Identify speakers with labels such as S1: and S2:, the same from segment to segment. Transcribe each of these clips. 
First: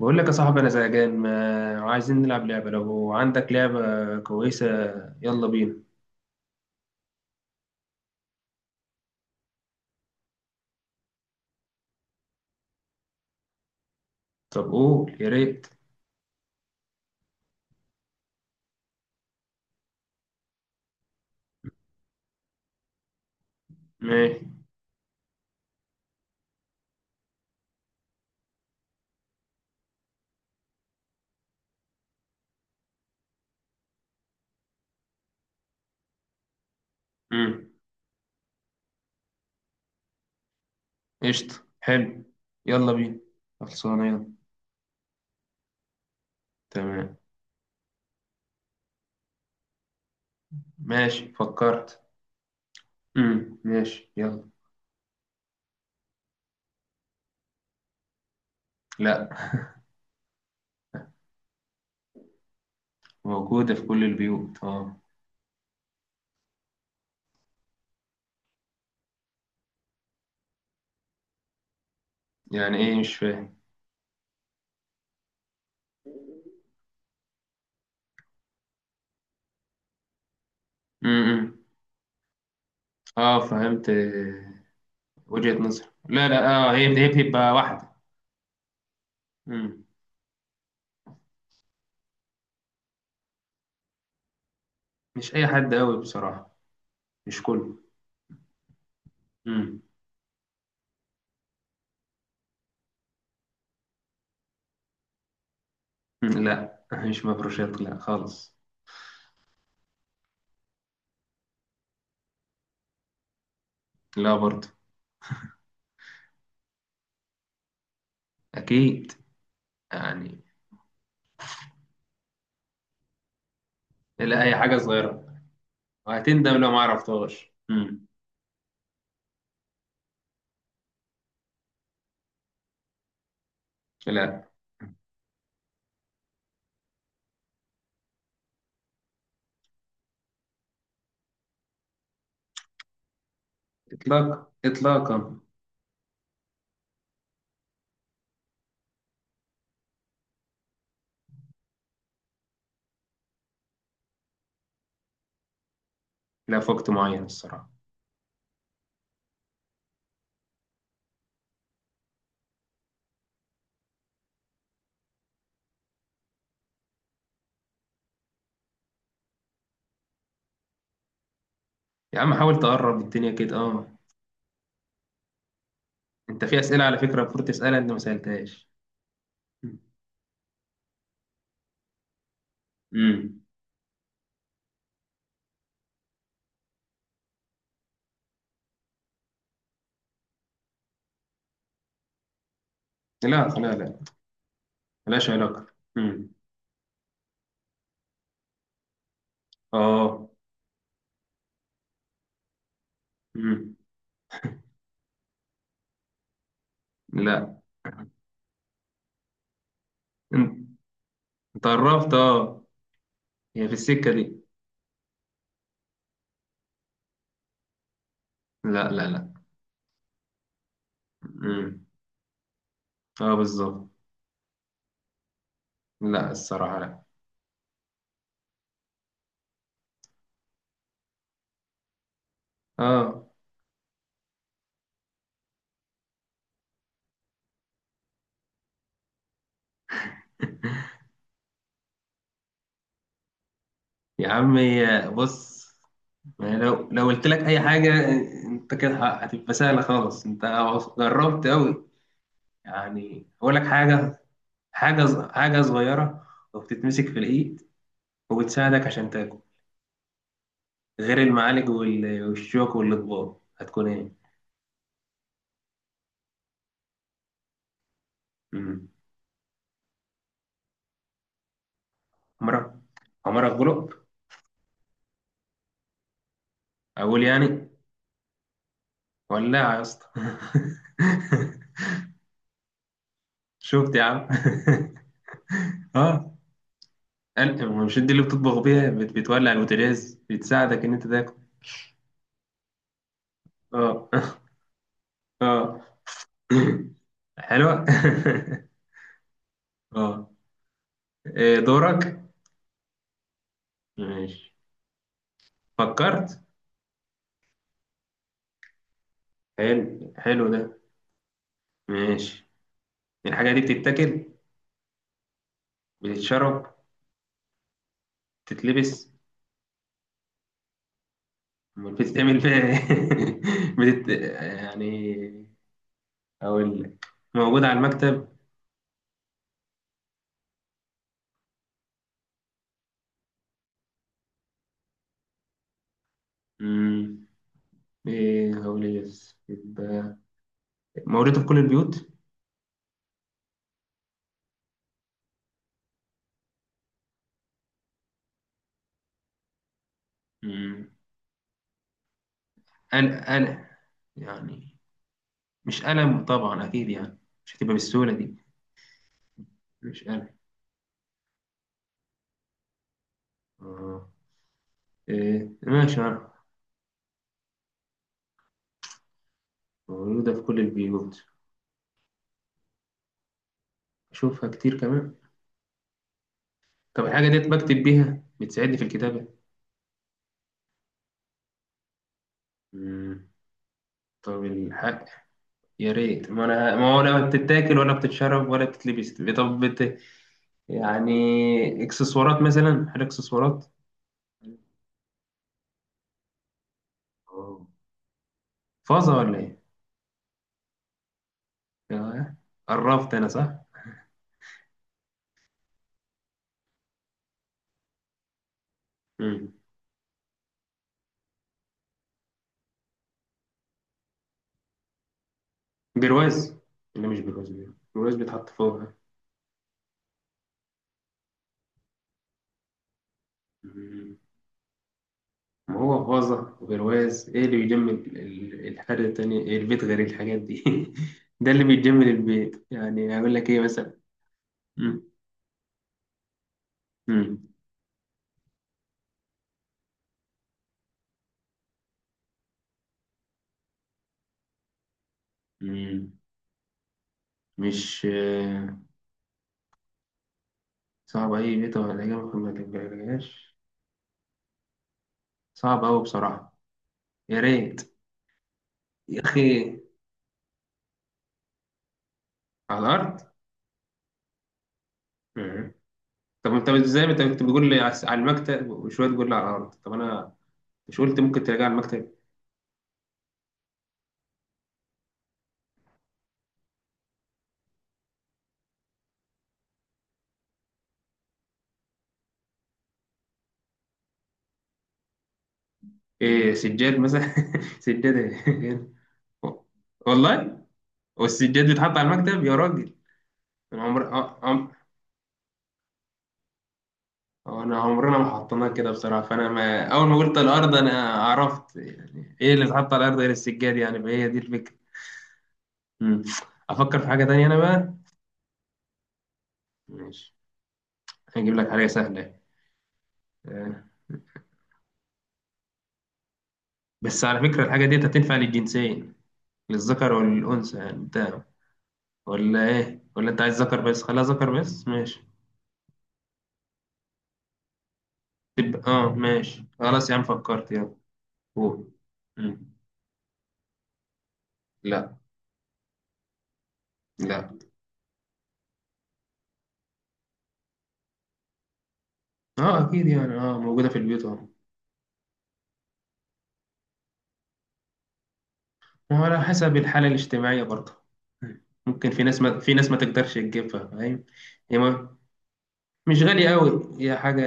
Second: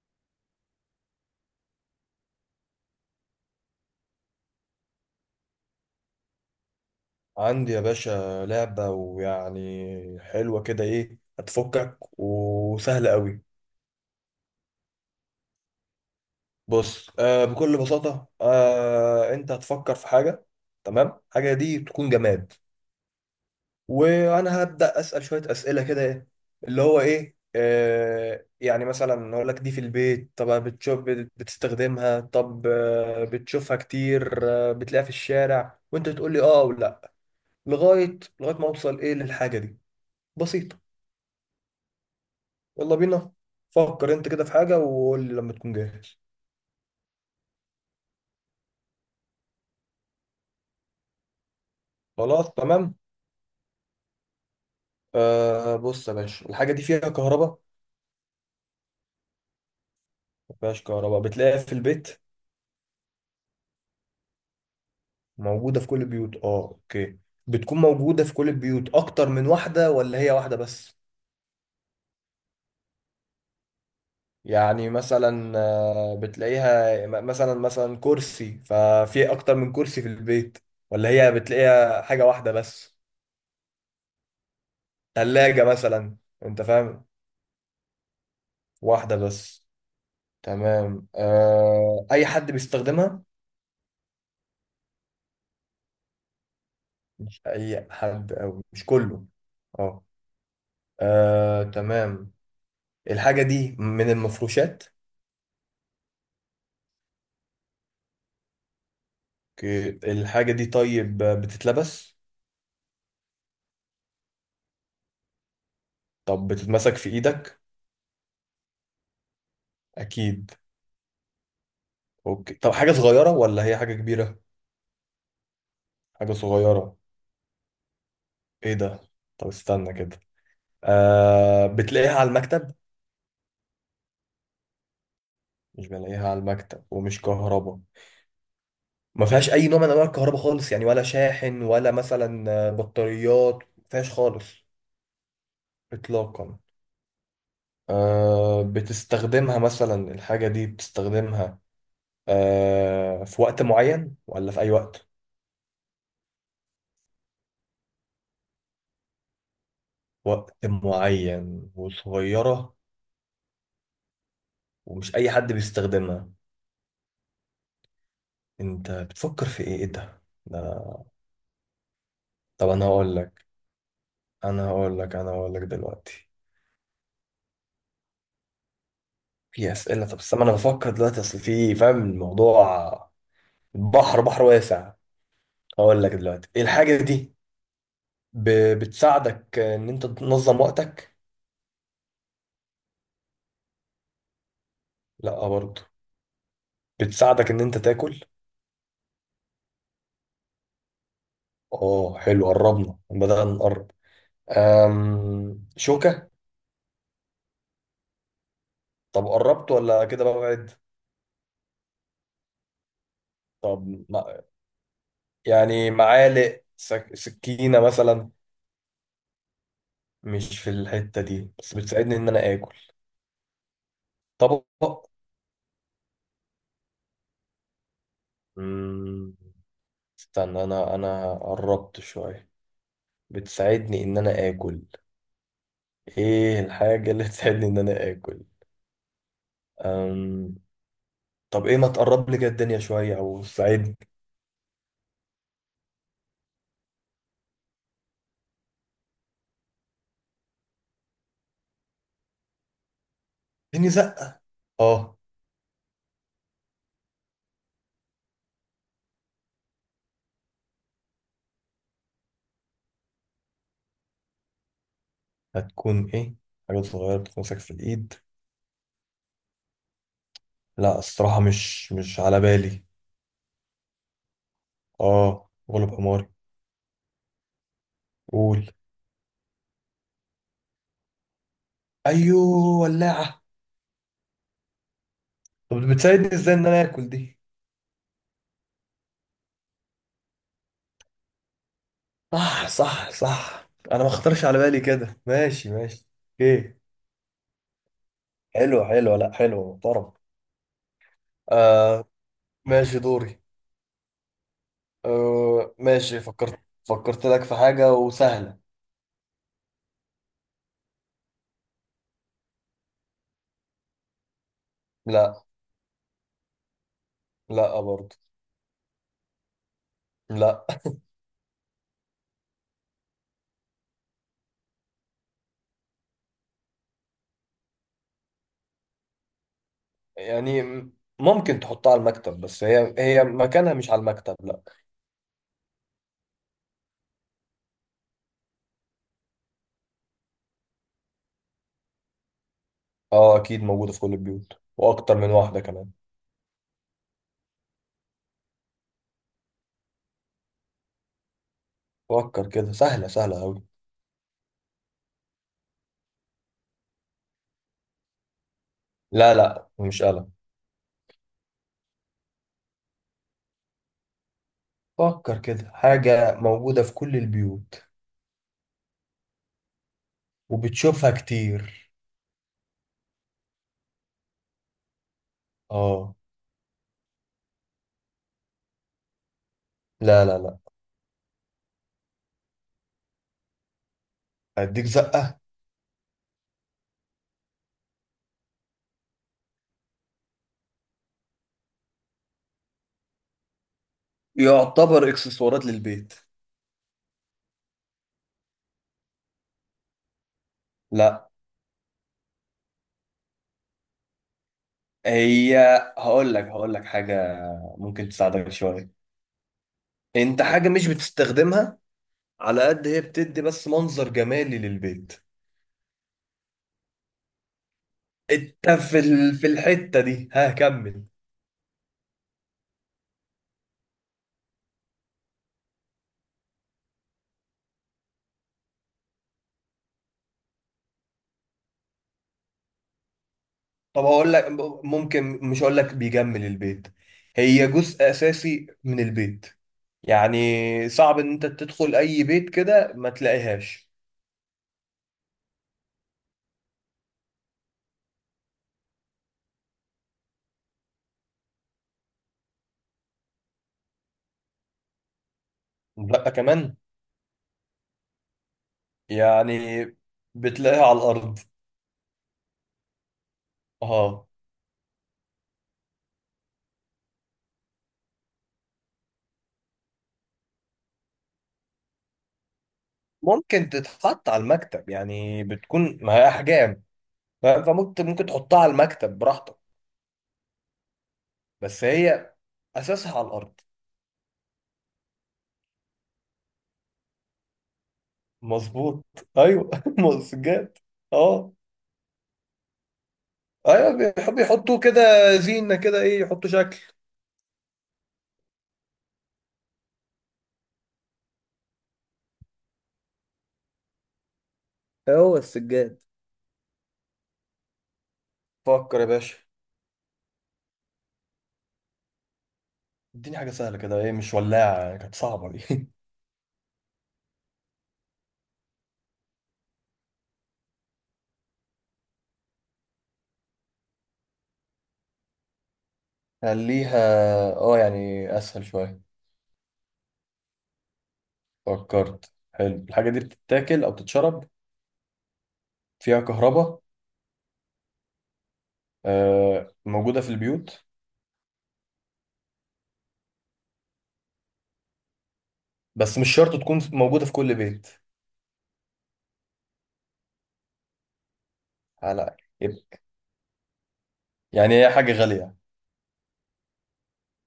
S1: بقول لك يا صاحبي، انا زهقان. ما عايزين نلعب لعبه؟ لو عندك لعبه كويسه يلا بينا.
S2: عندي يا باشا لعبة ويعني حلوة كده هتفكك وسهلة قوي.
S1: طب قول يا ريت.
S2: بص، بكل بساطة، انت هتفكر في حاجة. تمام، حاجة دي تكون جماد،
S1: ماشي.
S2: وانا هبدأ اسأل شوية اسئلة كده اللي هو ايه آه يعني مثلا اقول لك دي في البيت، طب بتشوف بتستخدمها؟ طب بتشوفها كتير؟ بتلاقيها في الشارع؟ وانت تقول لي اه او لا،
S1: امم.
S2: لغاية ما اوصل للحاجة دي. بسيطة.
S1: قشطه، حلو. يلا
S2: يلا
S1: بينا.
S2: بينا.
S1: خلصانه،
S2: فكر انت
S1: يلا.
S2: كده في حاجة وقول لي لما تكون جاهز.
S1: تمام. ماشي، فكرت.
S2: خلاص تمام.
S1: ماشي، يلا.
S2: بص يا باشا، الحاجة دي فيها كهرباء؟
S1: لا.
S2: ما فيهاش كهرباء. بتلاقيها في البيت؟
S1: موجوده في كل البيوت، اه.
S2: موجودة في كل البيوت، اه، اوكي. بتكون موجودة في كل البيوت اكتر من واحدة ولا هي واحدة بس؟
S1: يعني ايه؟ مش فاهم.
S2: يعني مثلا بتلاقيها مثلا، كرسي، ففي اكتر من كرسي في البيت، ولا هي
S1: امم.
S2: بتلاقيها حاجة واحدة بس؟
S1: اه، فهمت، وجهه
S2: ثلاجة
S1: نظر.
S2: مثلا.
S1: لا، لا،
S2: انت
S1: اه، هي
S2: فاهم.
S1: هي بتبقى واحده.
S2: واحدة بس.
S1: امم.
S2: تمام. اي حد بيستخدمها؟
S1: مش اي حد قوي، بصراحه.
S2: مش
S1: مش كله.
S2: اي حد او مش كله. اه. تمام. الحاجة دي من المفروشات؟
S1: لا، مش مفروشات، لا خالص.
S2: اوكي. الحاجة دي طيب بتتلبس؟
S1: لا برضه.
S2: طب بتتمسك في ايدك؟
S1: اكيد، يعني.
S2: اكيد. اوكي. طب حاجة صغيرة ولا هي حاجة كبيرة؟
S1: لا، اي حاجه صغيره.
S2: حاجة
S1: وهتندم لو ما
S2: صغيرة.
S1: عرفتهاش. مم.
S2: ايه ده؟ طب استنى كده. بتلاقيها على المكتب؟
S1: لا.
S2: مش بلاقيها على المكتب، ومش كهرباء. ما فيهاش اي نوع من انواع الكهرباء خالص، يعني ولا شاحن ولا مثلا بطاريات، ما فيهاش خالص.
S1: اطلاق، اطلاقا.
S2: اطلاقا. بتستخدمها مثلا؟ الحاجة دي بتستخدمها في وقت معين ولا في أي وقت؟
S1: لا، في وقت معين الصراحه.
S2: وقت معين وصغيرة، ومش أي حد بيستخدمها. أنت بتفكر في إيه؟ إيه ده؟ ده
S1: يا عم، حاول
S2: طب أنا
S1: تقرب
S2: هقول
S1: الدنيا
S2: لك،
S1: كده، اه.
S2: أنا هقول لك دلوقتي.
S1: انت في اسئله على فكره المفروض تسالها، انت ما سالتهاش.
S2: في أسئلة. طب استنى، أنا بفكر دلوقتي، أصل في فاهم الموضوع.
S1: امم.
S2: بحر واسع. هقول لك دلوقتي إيه الحاجة دي. بتساعدك إن أنت تنظم وقتك؟
S1: لا، لا، لا. ملهاش
S2: لأ
S1: علاقه.
S2: برضه.
S1: امم.
S2: بتساعدك إن أنت تاكل؟
S1: اه.
S2: اه، حلو، قربنا، بدأنا
S1: امم.
S2: نقرب. أم... شوكة؟
S1: لا.
S2: طب قربت ولا كده
S1: انت.
S2: ببعد؟
S1: أنت قربت، اه. هي في
S2: طب
S1: السكه دي.
S2: ما... يعني معالق، سكينة مثلا؟
S1: لا، لا، لا.
S2: مش في الحتة دي، بس
S1: امم.
S2: بتساعدني ان انا اكل.
S1: اه، بالظبط.
S2: طبق؟
S1: لا، الصراحه لا.
S2: مم... استنى، انا قربت شوية.
S1: اه.
S2: بتساعدني ان انا اكل. ايه الحاجة اللي تساعدني ان انا اكل؟ أم... طب ايه، ما تقرب لي كده الدنيا شوية او ساعدني.
S1: يا عمي، بص. ما هي لو قلت لك اي حاجه انت كده هتبقى سهله خالص. انت جربت قوي، يعني. اقول لك
S2: اديني
S1: حاجه؟
S2: زقة.
S1: حاجه
S2: اه.
S1: حاجه صغيره، وبتتمسك في الايد، وبتساعدك عشان تاكل، غير المعالج والشوك والاطباق. هتكون ايه؟
S2: هتكون ايه؟ حاجة صغيرة بتتمسك في الإيد.
S1: مم.
S2: لا الصراحة مش مش على
S1: عمرك،
S2: بالي.
S1: عمرك غلب.
S2: اه غلب حماري.
S1: اقول، يعني؟
S2: قول.
S1: ولاعه يا اسطى.
S2: أيوه ولاعة.
S1: شفت يا عم؟
S2: طب
S1: اه.
S2: بتساعدني ازاي إن أنا آكل دي؟
S1: مش دي اللي بتطبخ بيها، بتولع البوتاجاز، بتساعدك ان انت تاكل.
S2: صح صح صح، أنا
S1: اه.
S2: ما خطرش على بالي كده، ماشي
S1: اه.
S2: ماشي. ايه.
S1: حلوة.
S2: حلوة حلوة، لا حلوة محترم.
S1: اه. إيه
S2: آه
S1: دورك؟
S2: ماشي، دوري.
S1: ماشي،
S2: آه ماشي
S1: فكرت.
S2: فكرت. فكرت لك في حاجة وسهلة.
S1: حلو، حلو ده. ماشي. الحاجة دي بتتاكل؟
S2: لا.
S1: بتتشرب؟
S2: لا برضه.
S1: بتتلبس؟
S2: لا.
S1: أمال بتتعمل فيها ايه؟ بتت... يعني، أقول لك. موجودة على المكتب.
S2: يعني ممكن تحطها على المكتب، بس هي مكانها مش على المكتب، لا.
S1: مم. ايه هقول، ايه بس؟ يبقى موجودة في كل البيوت.
S2: اه اكيد موجودة في كل البيوت، واكتر من واحدة كمان.
S1: مم.
S2: فكر كده، سهلة
S1: أنا
S2: سهلة اوي.
S1: أنا يعني، مش قلم طبعا أكيد، يعني مش هتبقى بالسهولة دي.
S2: لا
S1: مش
S2: مش قلم.
S1: قلم.
S2: فكر
S1: إيه،
S2: كده
S1: ماشي، أعرف.
S2: حاجة موجودة في كل البيوت
S1: موجودة في كل
S2: وبتشوفها
S1: البيوت.
S2: كتير.
S1: أشوفها كتير كمان.
S2: اه.
S1: طب الحاجة ديت بكتب بيها، بتساعدني في الكتابة؟
S2: لا.
S1: مم. طب
S2: هديك
S1: الحق،
S2: زقة.
S1: يا ريت. ما أنا، ما هو ولا بتتاكل ولا بتتشرب ولا بتتلبس. طب يعني، إكسسوارات مثلا، حاجة إكسسوارات.
S2: يعتبر اكسسوارات للبيت.
S1: أوه. فازة ولا إيه؟
S2: لا.
S1: آه، قربت أنا، صح؟
S2: هي هقول لك، حاجة ممكن تساعدك شوية.
S1: مم.
S2: انت حاجة مش بتستخدمها، على قد هي بتدي بس منظر جمالي للبيت.
S1: برواز؟ ولا مش برواز؟ برواز بيتحط
S2: انت
S1: فوقها.
S2: في ال... في الحتة دي، ها، كمل.
S1: مم. ما هو غازة وبرواز، ايه اللي بيجمل الحاجة التانية، إيه البيت غير الحاجات دي؟ ده اللي بيجمل البيت، يعني هقول لك ايه مثلا.
S2: طب هقول لك،
S1: مم.
S2: ممكن مش هقول لك بيجمل البيت،
S1: مم.
S2: هي جزء اساسي من البيت. يعني صعب ان انت تدخل اي بيت كده ما تلاقيهاش.
S1: مم. مش صعب اي بيت، ولا إجابة ما تجيبهاش؟ صعب أوي
S2: لا
S1: بصراحة.
S2: كمان.
S1: يا ريت يا أخي.
S2: يعني بتلاقيها على الارض.
S1: على الأرض.
S2: اه.
S1: مم. طب انت ازاي، انت كنت بتقول لي على المكتب، وشوية تقول لي على الأرض؟ طب انا مش قلت ممكن تلاقيها على المكتب.
S2: ممكن تتحط على المكتب يعني، بتكون ما هي احجام، فممكن، تحطها على المكتب براحتك، بس هي اساسها على الارض.
S1: ايه، سجاد مثلا! سجادة.
S2: مظبوط. ايوه
S1: والله.
S2: مسجات. اه
S1: والسجاد بيتحط على المكتب يا راجل؟ أنا عمر
S2: ايوه، بيحب
S1: آه، عم...
S2: يحطوه كده زينه كده، يحطوا شكل.
S1: آه، انا عمرنا ما حطيناه كده بصراحه، فانا ما... اول ما قلت الارض انا عرفت يعني ايه اللي بيتحط على الارض غير السجاد، يعني فهي دي الفكره.
S2: هو السجاد.
S1: مم. افكر في حاجه تانية انا بقى.
S2: فكر يا باشا.
S1: ماشي. هجيب لك حاجه سهله.
S2: اديني حاجة سهلة
S1: آه،
S2: كده، مش ولاعة، يعني كانت صعبة دي
S1: بس على فكره الحاجه دي هتنفع للجنسين، للذكر والانثى يعني. انت ولا ايه؟ ولا انت عايز ذكر بس؟ خلاها ذكر بس، ماشي.
S2: خليها. اه يعني اسهل
S1: تبقى
S2: شوية.
S1: اه، ماشي خلاص يا عم، فكرت. يلا، قول.
S2: فكرت،
S1: مم.
S2: حلو. الحاجة دي بتتاكل او بتتشرب؟
S1: لا.
S2: فيها كهرباء؟
S1: لا.
S2: آه موجودة في البيوت؟
S1: اه اكيد يعني، اه، موجوده في البيوت، اهو.
S2: بس مش شرط تكون موجودة في كل بيت.
S1: ما هو على حسب الحالة الاجتماعية برضه. ممكن
S2: على
S1: في
S2: يب-
S1: ناس ما تقدرش تجيبها، فاهم؟ هي
S2: يعني هي حاجة غالية؟
S1: مش غالية قوي، هي حاجة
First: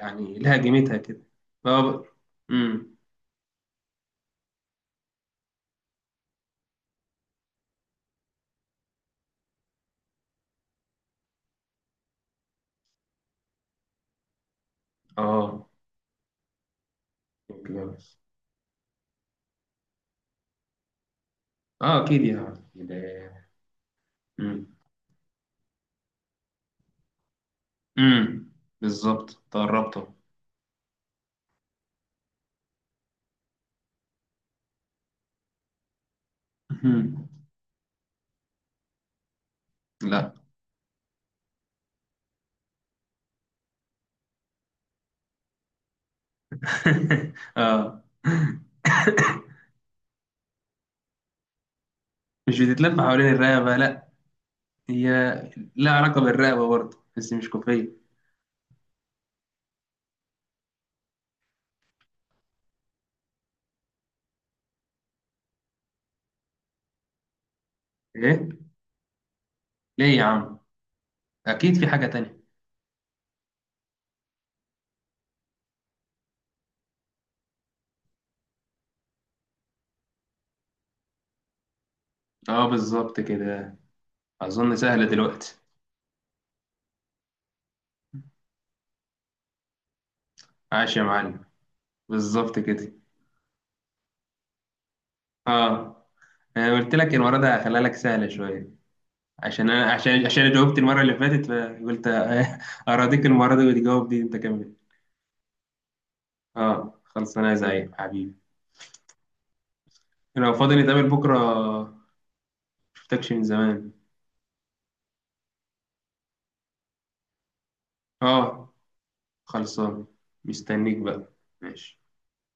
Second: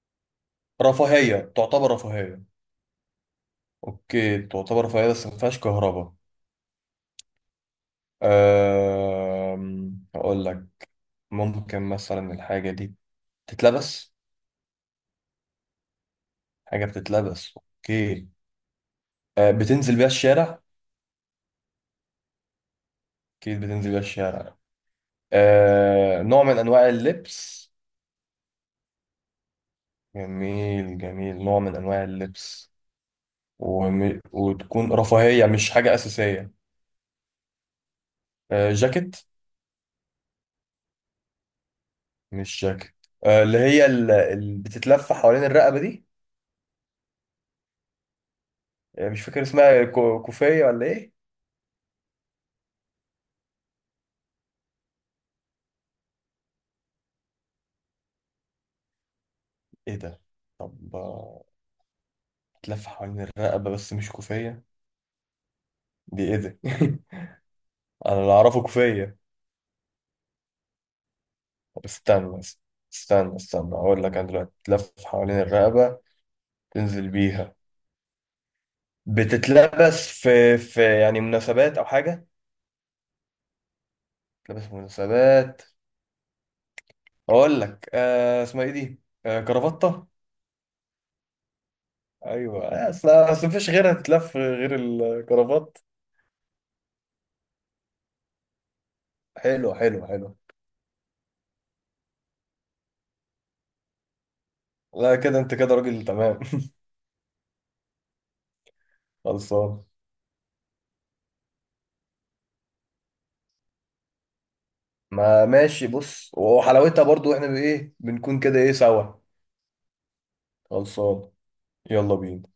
S1: يعني لها قيمتها كده.
S2: رفاهية، تعتبر
S1: اه.
S2: رفاهية.
S1: امم.
S2: اوكي تعتبر رفاهية، بس ما فيهاش كهرباء. آه اقول لك، ممكن مثلا الحاجة دي تتلبس.
S1: اه.
S2: حاجة بتتلبس،
S1: الجواز.
S2: اوكي. بتنزل بيها الشارع.
S1: اه اكيد يعني
S2: اكيد بتنزل بيها الشارع.
S1: امم.
S2: نوع من انواع اللبس.
S1: امم. بالظبط، تقربته.
S2: جميل جميل، نوع من انواع اللبس، وتكون رفاهية، مش حاجة أساسية.
S1: أمم.
S2: جاكيت؟
S1: لا.
S2: مش جاكيت. اللي هي اللي بتتلف حوالين الرقبة دي.
S1: اه.
S2: مش فاكر اسمها، كوفية ولا ايه؟
S1: مش بتتلف حوالين الرقبة، لا. هي لها علاقة بالرقبة برضه، بس مش كوفية.
S2: ايه ده؟ طب بتلف حوالين الرقبة بس مش كوفية، دي ايه ده انا اللي
S1: ايه؟
S2: اعرفه كوفية.
S1: ليه يا عم؟ اكيد
S2: طب
S1: في حاجة تانية.
S2: استنى، استنى اقول لك انا دلوقتي، تلف حوالين الرقبة، تنزل بيها، بتتلبس في يعني مناسبات او حاجة.
S1: اه، بالظبط كده.
S2: تلبس في
S1: أظن سهلة دلوقتي.
S2: مناسبات. اقول لك، اسمها ايه دي، كرافتة.
S1: عاش يا معلم! بالظبط
S2: ايوه آه،
S1: كده.
S2: اصل اصل مفيش غيرها تتلف غير الكرافات.
S1: اه. أنا قلت لك المرة دي هخليها لك سهلة شوية، عشان
S2: حلو
S1: أنا
S2: حلو
S1: عشان
S2: حلو.
S1: عشان جاوبت المرة اللي فاتت، فقلت أراضيك المرة دي وتجاوب دي أنت كمان.
S2: لا كده انت كده راجل تمام.
S1: اه، خلص أنا زيك حبيبي.
S2: خلصان.
S1: لو فاضي نتقابل بكرة، مشفتكش من زمان.
S2: ما ماشي. بص وحلاوتها برضو احنا بايه بنكون كده،
S1: اه،
S2: سوا.
S1: خلصان. مستنيك
S2: خلصان.
S1: بقى. ماشي.
S2: يلا بينا.